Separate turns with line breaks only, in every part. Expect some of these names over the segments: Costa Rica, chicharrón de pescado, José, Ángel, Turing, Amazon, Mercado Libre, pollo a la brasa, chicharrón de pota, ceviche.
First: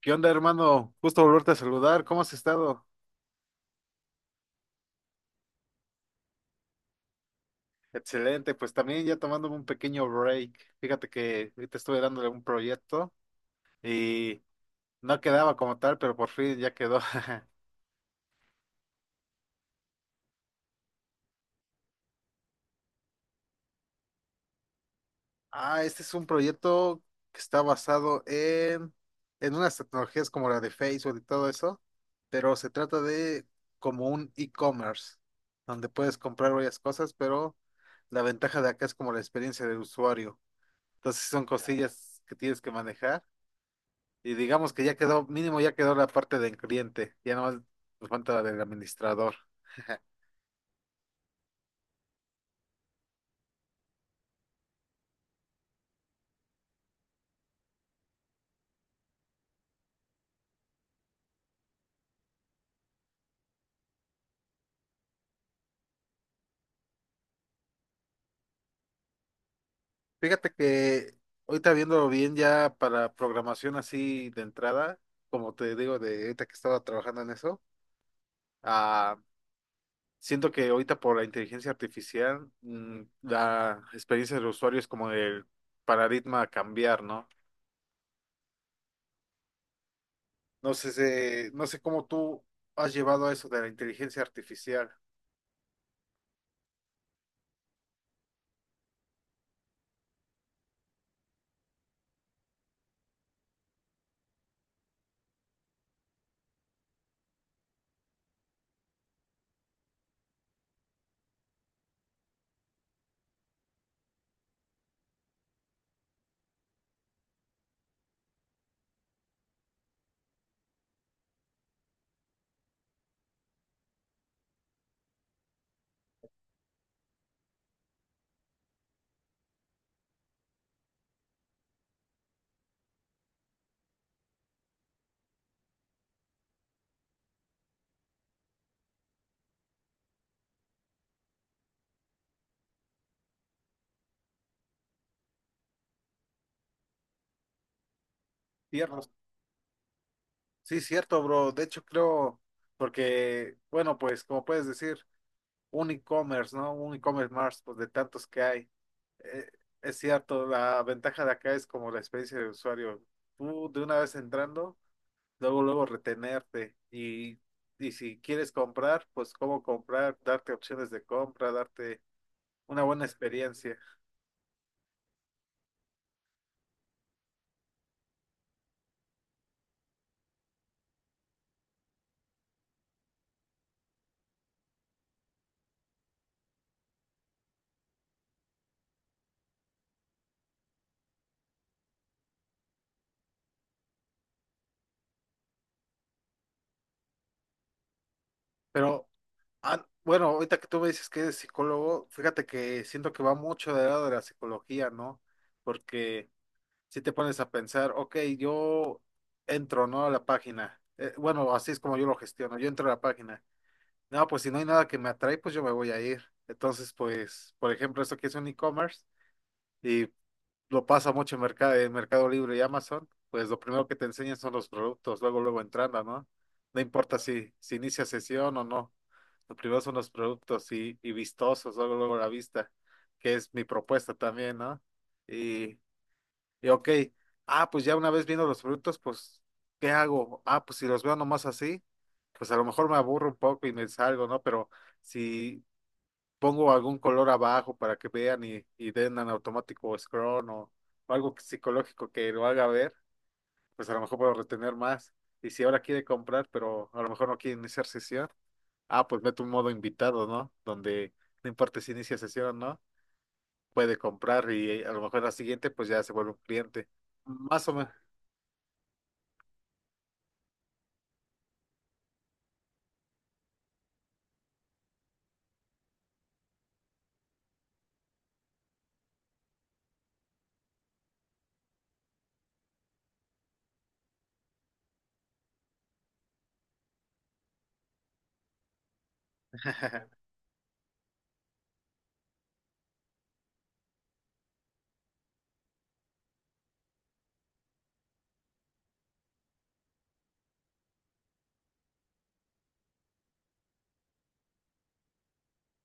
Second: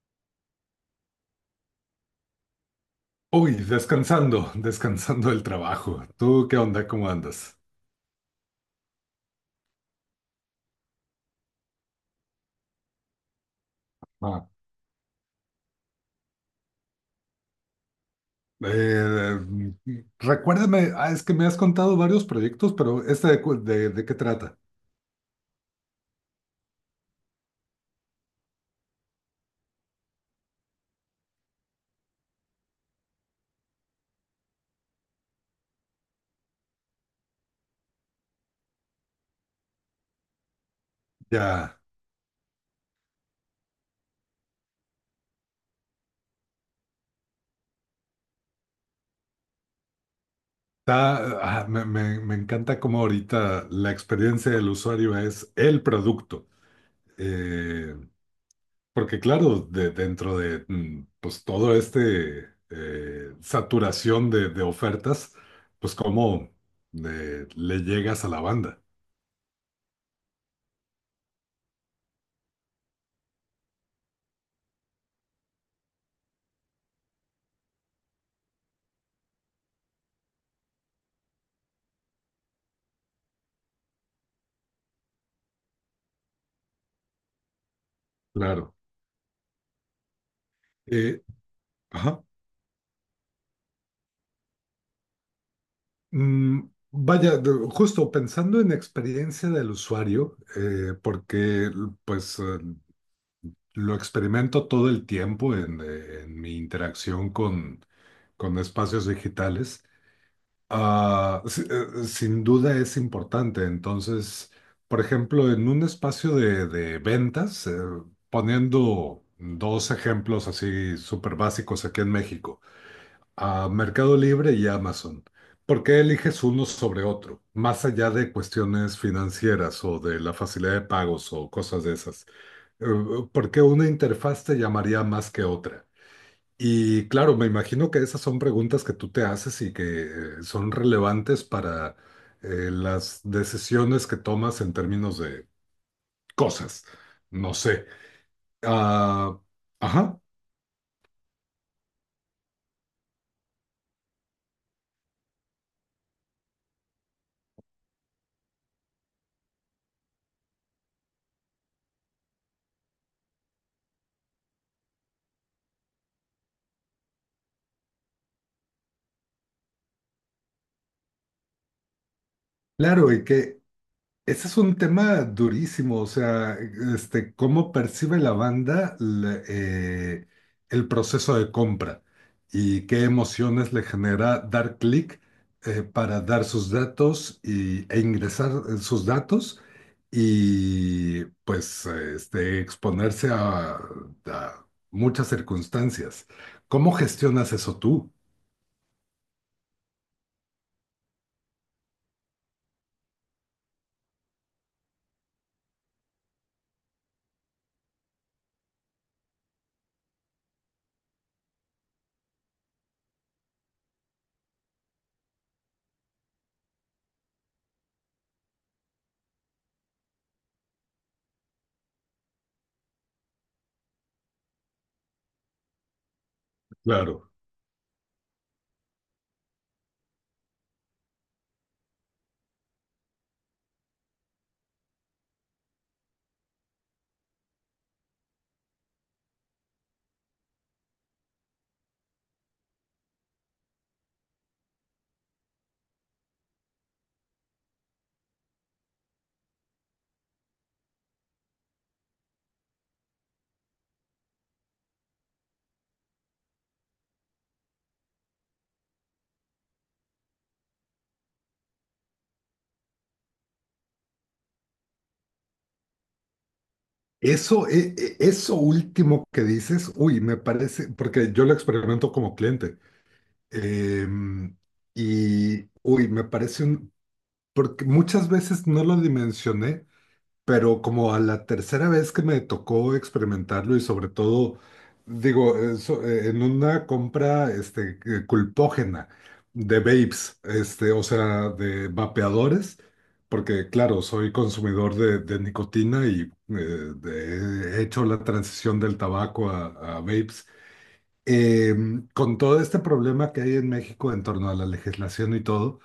¿Qué onda, hermano? Gusto volverte a saludar. ¿Cómo has estado?
Uy, descansando, descansando del trabajo. ¿Tú qué onda? ¿Cómo andas?
Excelente, pues también ya tomándome un pequeño break. Fíjate que ahorita estuve dándole un proyecto y
Ah,
no quedaba como tal, pero por fin ya quedó.
Eh, Recuérdame, es que me has contado varios proyectos, pero ¿este de qué trata?
Ah, este es un proyecto que está basado en unas tecnologías como la de Facebook y todo eso, pero se trata de como un e-commerce, donde puedes comprar varias cosas, pero la ventaja de acá es como la experiencia del usuario. Entonces son
Ya,
cosillas que tienes que manejar. Y digamos que ya quedó, mínimo ya quedó la parte del cliente, ya nomás nos falta la del administrador.
está, me, me encanta cómo ahorita la experiencia del usuario es el producto. Eh, Porque claro, dentro de pues, todo este saturación de ofertas, pues cómo le llegas a la banda.
Fíjate que ahorita viéndolo bien ya para programación así de entrada, como te digo, de ahorita que estaba trabajando en eso, ah, siento que ahorita por la inteligencia artificial, la experiencia del usuario es como el paradigma a cambiar, ¿no?
Claro.
No sé,
Eh,
no sé cómo
ajá.
tú has llevado a eso de la inteligencia artificial.
Mm, vaya, justo pensando en experiencia del usuario, porque pues lo experimento todo el tiempo en mi interacción con espacios digitales, sin duda es importante. Entonces, por ejemplo, en un espacio de ventas, poniendo dos ejemplos así súper básicos aquí en México, a Mercado Libre y Amazon. ¿Por qué eliges uno sobre otro? Más allá de cuestiones financieras o de la facilidad de pagos o cosas de esas. Eh, Por qué una interfaz te llamaría más que otra? Y claro, me imagino que esas son preguntas que tú te haces y que son relevantes para las decisiones que tomas en términos de cosas. No sé.
Piernas.
Ah, ajá.
Sí, cierto, bro. De hecho, creo, porque, bueno, pues como puedes decir, un e-commerce, ¿no? Un e-commerce más, pues de tantos que hay. Eh, es cierto, la ventaja de acá es como la experiencia de usuario. Tú de una vez entrando, luego, luego retenerte. Y si quieres comprar, pues cómo comprar, darte opciones de compra, darte una buena
Claro, y que
experiencia.
ese es un tema durísimo, o sea, este, cómo percibe la banda el proceso de compra y qué emociones le genera dar clic para dar sus datos e ingresar sus datos y pues este, exponerse a muchas circunstancias. ¿Cómo gestionas eso tú?
Pero, bueno, ahorita que tú me dices que eres psicólogo, fíjate que siento que va mucho del lado de la psicología, ¿no? Porque si te pones a pensar, ok, yo entro, ¿no? A la página. Bueno, así es como yo lo gestiono. Yo entro a la página. No, pues si no hay nada que me atrae, pues yo me voy a ir. Entonces, pues, por ejemplo, esto que es un e-commerce y lo pasa mucho en Mercado Libre y Amazon, pues lo primero que te enseñan son los productos, luego, luego entrando, ¿no? No importa
Claro.
si inicia sesión o no. Lo primero son los productos y vistosos, luego, luego la vista, que es mi propuesta también, ¿no? Y, y ok, pues ya una vez viendo los productos, pues, ¿qué hago? Ah, pues si los veo nomás así, pues a lo mejor me aburro un poco y me salgo, ¿no? Pero si pongo algún color abajo para que vean y den en automático scroll o algo psicológico que lo haga ver, pues a lo mejor puedo retener más. Y si ahora quiere comprar, pero a lo mejor no quiere iniciar sesión, pues meto un modo invitado, ¿no? Donde no importa si inicia sesión o no, puede comprar y a lo mejor la siguiente, pues ya se vuelve un cliente.
Eso,
Más o menos.
eso último que dices, uy, me parece, porque yo lo experimento como cliente, em, y uy, me parece un, porque muchas veces no lo dimensioné, pero como a la tercera vez que me tocó experimentarlo y sobre todo, digo, eso, en una compra este, culpógena de vapes, este, o sea, de vapeadores, porque claro, soy consumidor de nicotina y eh, he hecho la transición del tabaco a vapes, eh, con todo este problema que hay en México en torno a la legislación y todo.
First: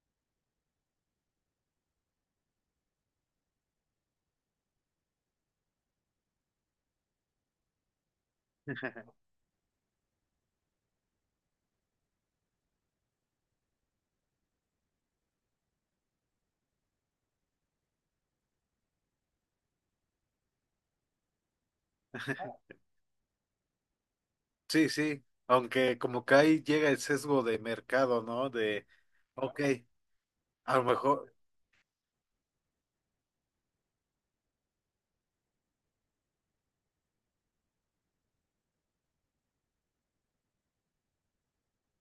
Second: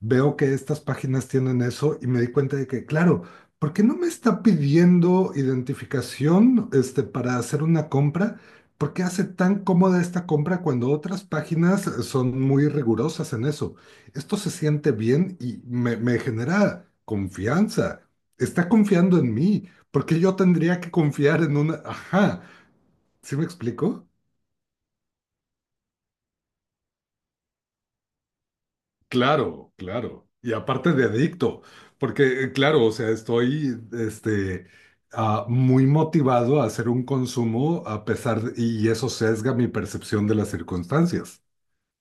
Veo que estas páginas tienen eso y me di cuenta de que, claro, ¿por qué no me está pidiendo identificación, este, para hacer una compra? ¿Por qué hace tan cómoda esta compra cuando otras páginas son muy rigurosas en eso? Esto se siente bien y me genera confianza. Está confiando en mí, porque yo tendría que confiar en una... Ajá, ¿sí me explico?
Sí, sí, aunque como que ahí llega el sesgo de mercado, ¿no? De, ok,
Claro, claro. Y
a lo
aparte de
mejor,
adicto, porque claro, o sea, estoy este, muy motivado a hacer un consumo a pesar de- y eso sesga mi percepción de las circunstancias.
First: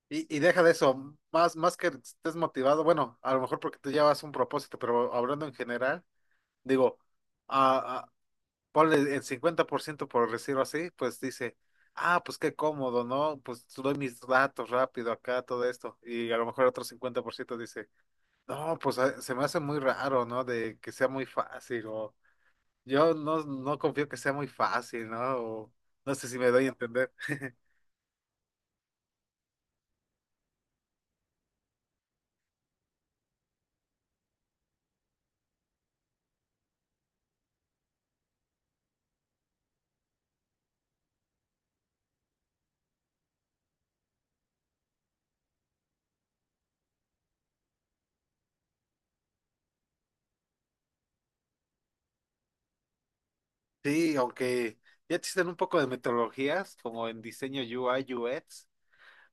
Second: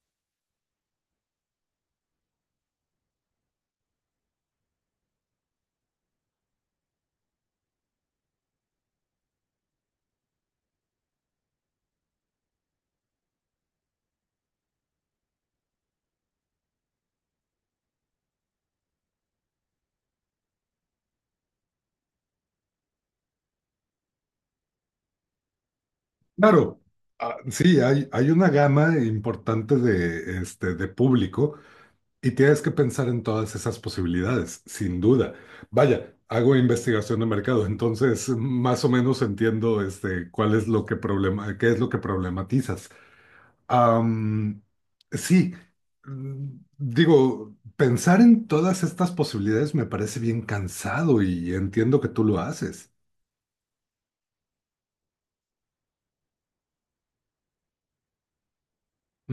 y deja de eso, más que estés motivado, bueno, a lo mejor porque tú llevas un propósito, pero hablando en general, digo, a, a- ponle el 50% por decirlo así, pues dice, ah, pues qué cómodo, ¿no? Pues doy mis datos rápido acá, todo esto, y a lo mejor otro 50% dice, no, pues se me hace muy raro, ¿no? De que sea muy fácil o... Yo no confío que sea muy fácil, ¿no? O no sé si me doy a
Claro,
entender.
ah, sí, hay una gama importante de, este, de público y tienes que pensar en todas esas posibilidades, sin duda. Vaya, hago investigación de mercado, entonces más o menos entiendo este, cuál es lo que problema, qué es lo que problematizas. Am, sí, mm, digo, pensar en todas estas posibilidades me parece bien cansado y entiendo que tú lo haces.
Sí, aunque ya existen un poco de metodologías, como en diseño UI/UX.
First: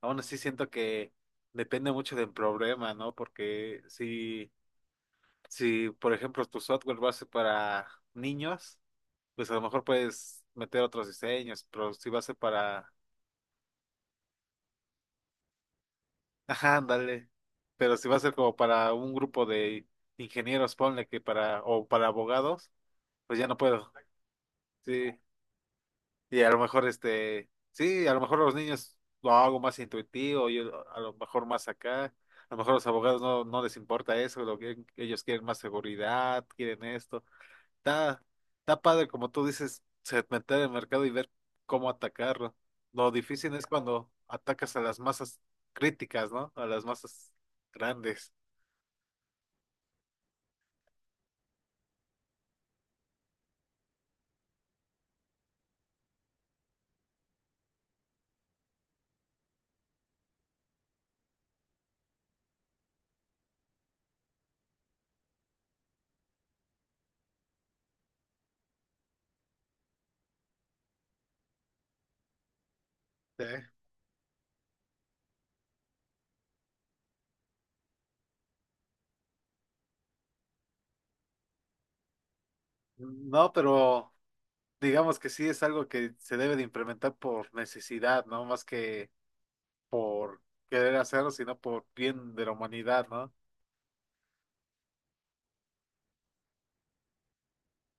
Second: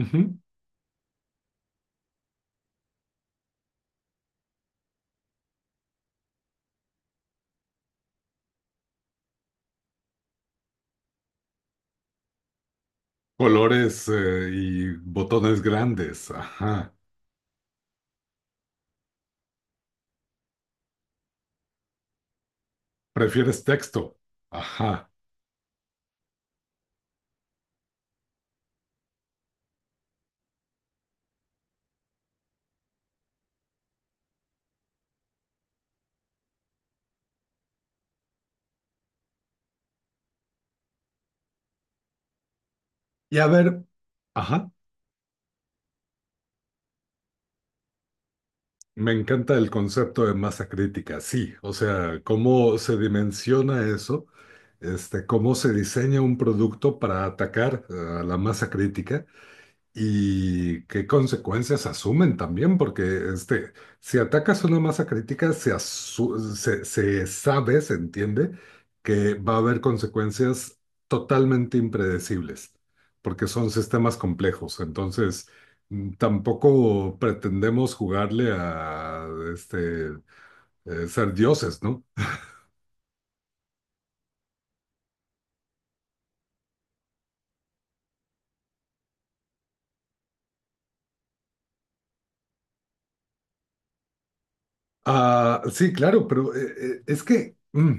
Aún así siento que depende mucho del problema, ¿no? Porque si, por ejemplo, tu software va a ser para niños, pues a lo mejor puedes meter otros diseños, pero si va a ser para...
Colores, y botones grandes,
Ajá,
ajá.
ándale. Pero si va a ser como para un grupo de ingenieros, ponle que para, o para abogados, pues ya no
¿Prefieres
puedo.
texto? Ajá.
Sí, y a lo mejor este, sí, a lo mejor los niños lo hago más intuitivo, yo a lo mejor más acá, a lo mejor los abogados no les importa eso, lo que ellos quieren más seguridad, quieren esto. Está, está padre, como tú dices, segmentar el mercado y ver cómo atacarlo. Lo
Y a
difícil es
ver,
cuando
ajá.
atacas a las masas críticas, ¿no? A las masas grandes.
Me encanta el concepto de masa crítica, sí. O sea, cómo se dimensiona eso, este, cómo se diseña un producto para atacar, a la masa crítica y qué consecuencias asumen también, porque este, si atacas una masa crítica, se, se, se sabe, se entiende que va a haber consecuencias totalmente impredecibles,
Sí.
porque son sistemas complejos. Entonces, tampoco pretendemos jugarle a este, ser dioses, ¿no?
No, pero digamos que sí es algo que se debe de implementar por necesidad, ¿no? Más que por querer hacerlo, sino por bien de la humanidad, ¿no?
Ah, sí, claro, pero es que...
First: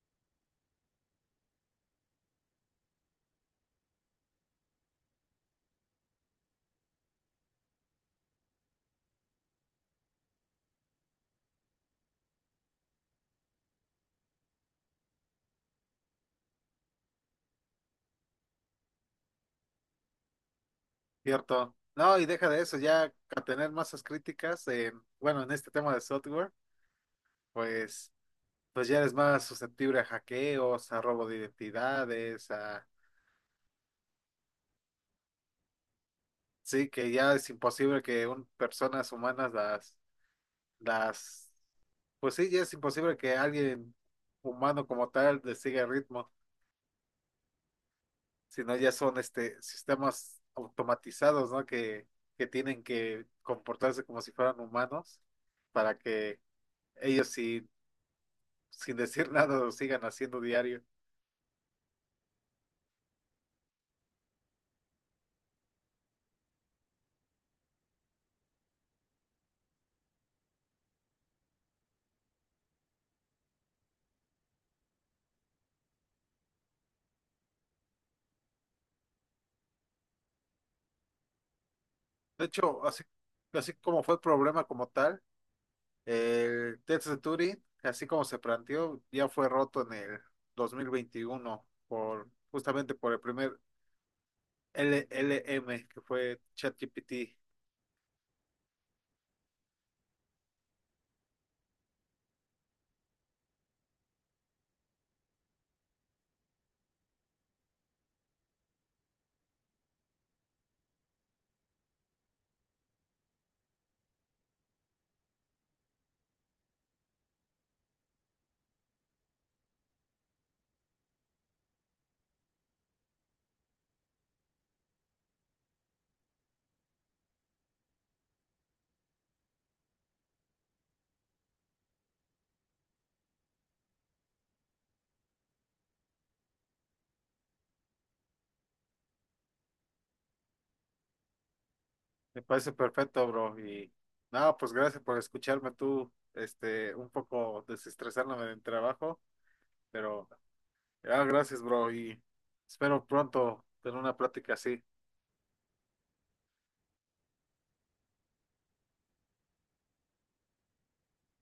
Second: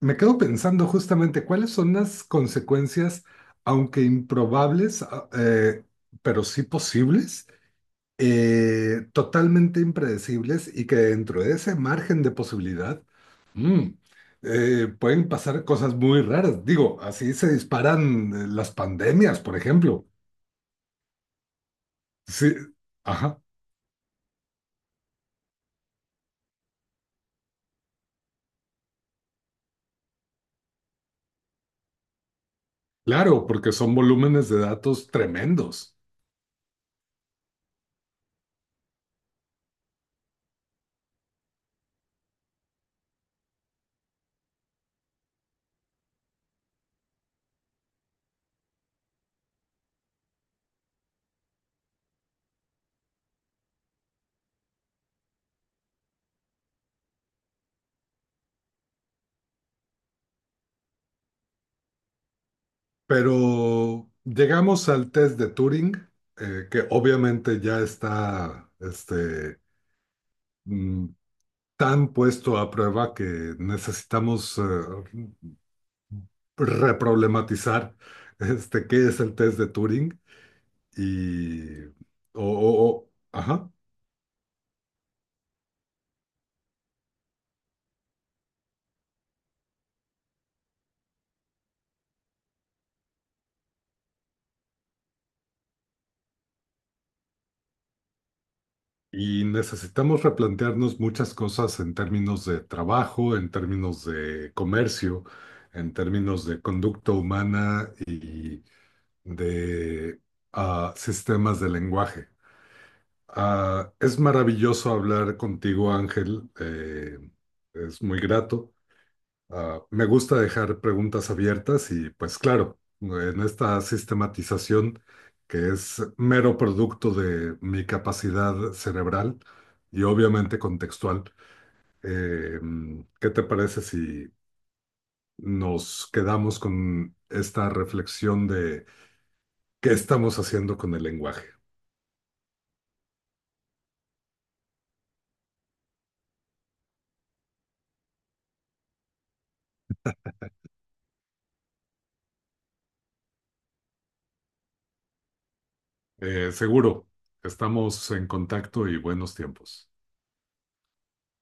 me quedo pensando justamente cuáles son las consecuencias, aunque improbables, pero sí posibles, totalmente impredecibles y que dentro de ese margen de posibilidad, mm, pueden pasar cosas muy raras. Digo, así se disparan las pandemias, por ejemplo.
Cierto. No, y deja
Sí,
de eso, ya
ajá,
a tener masas críticas en, bueno, en este tema de software, pues, pues ya eres más susceptible a hackeos, a robo de identidades, a
claro, porque son volúmenes de datos tremendos.
sí, que ya es imposible que un, personas humanas las, pues sí, ya es imposible que alguien humano como tal le siga el ritmo, sino ya son este sistemas automatizados, ¿no? Que tienen que comportarse como si fueran humanos para que ellos sin decir nada lo sigan haciendo diario.
Pero llegamos al test de Turing, que obviamente ya está este, mm, tan puesto a prueba que necesitamos reproblematizar este, qué es el test de Turing y,
De hecho, así,
ajá,
así como fue el problema como tal, el test de Turing, así como se planteó, ya fue roto en el 2021 por justamente por el primer LLM que fue ChatGPT.
y necesitamos replantearnos muchas cosas en términos de trabajo, en términos de comercio, en términos de conducta humana de sistemas de lenguaje. Ah, es maravilloso hablar contigo, Ángel. Es muy grato. Ah, me gusta dejar preguntas abiertas y pues claro, en esta sistematización que es mero producto de mi capacidad cerebral y obviamente contextual, eh, ¿qué te parece si nos quedamos con esta reflexión de qué estamos haciendo con el lenguaje?
Me parece perfecto, bro. Y nada, pues gracias por escucharme tú, este, un poco desestresándome del trabajo, pero gracias, bro. Y espero pronto tener una plática así.
Seguro, estamos en contacto y buenos tiempos.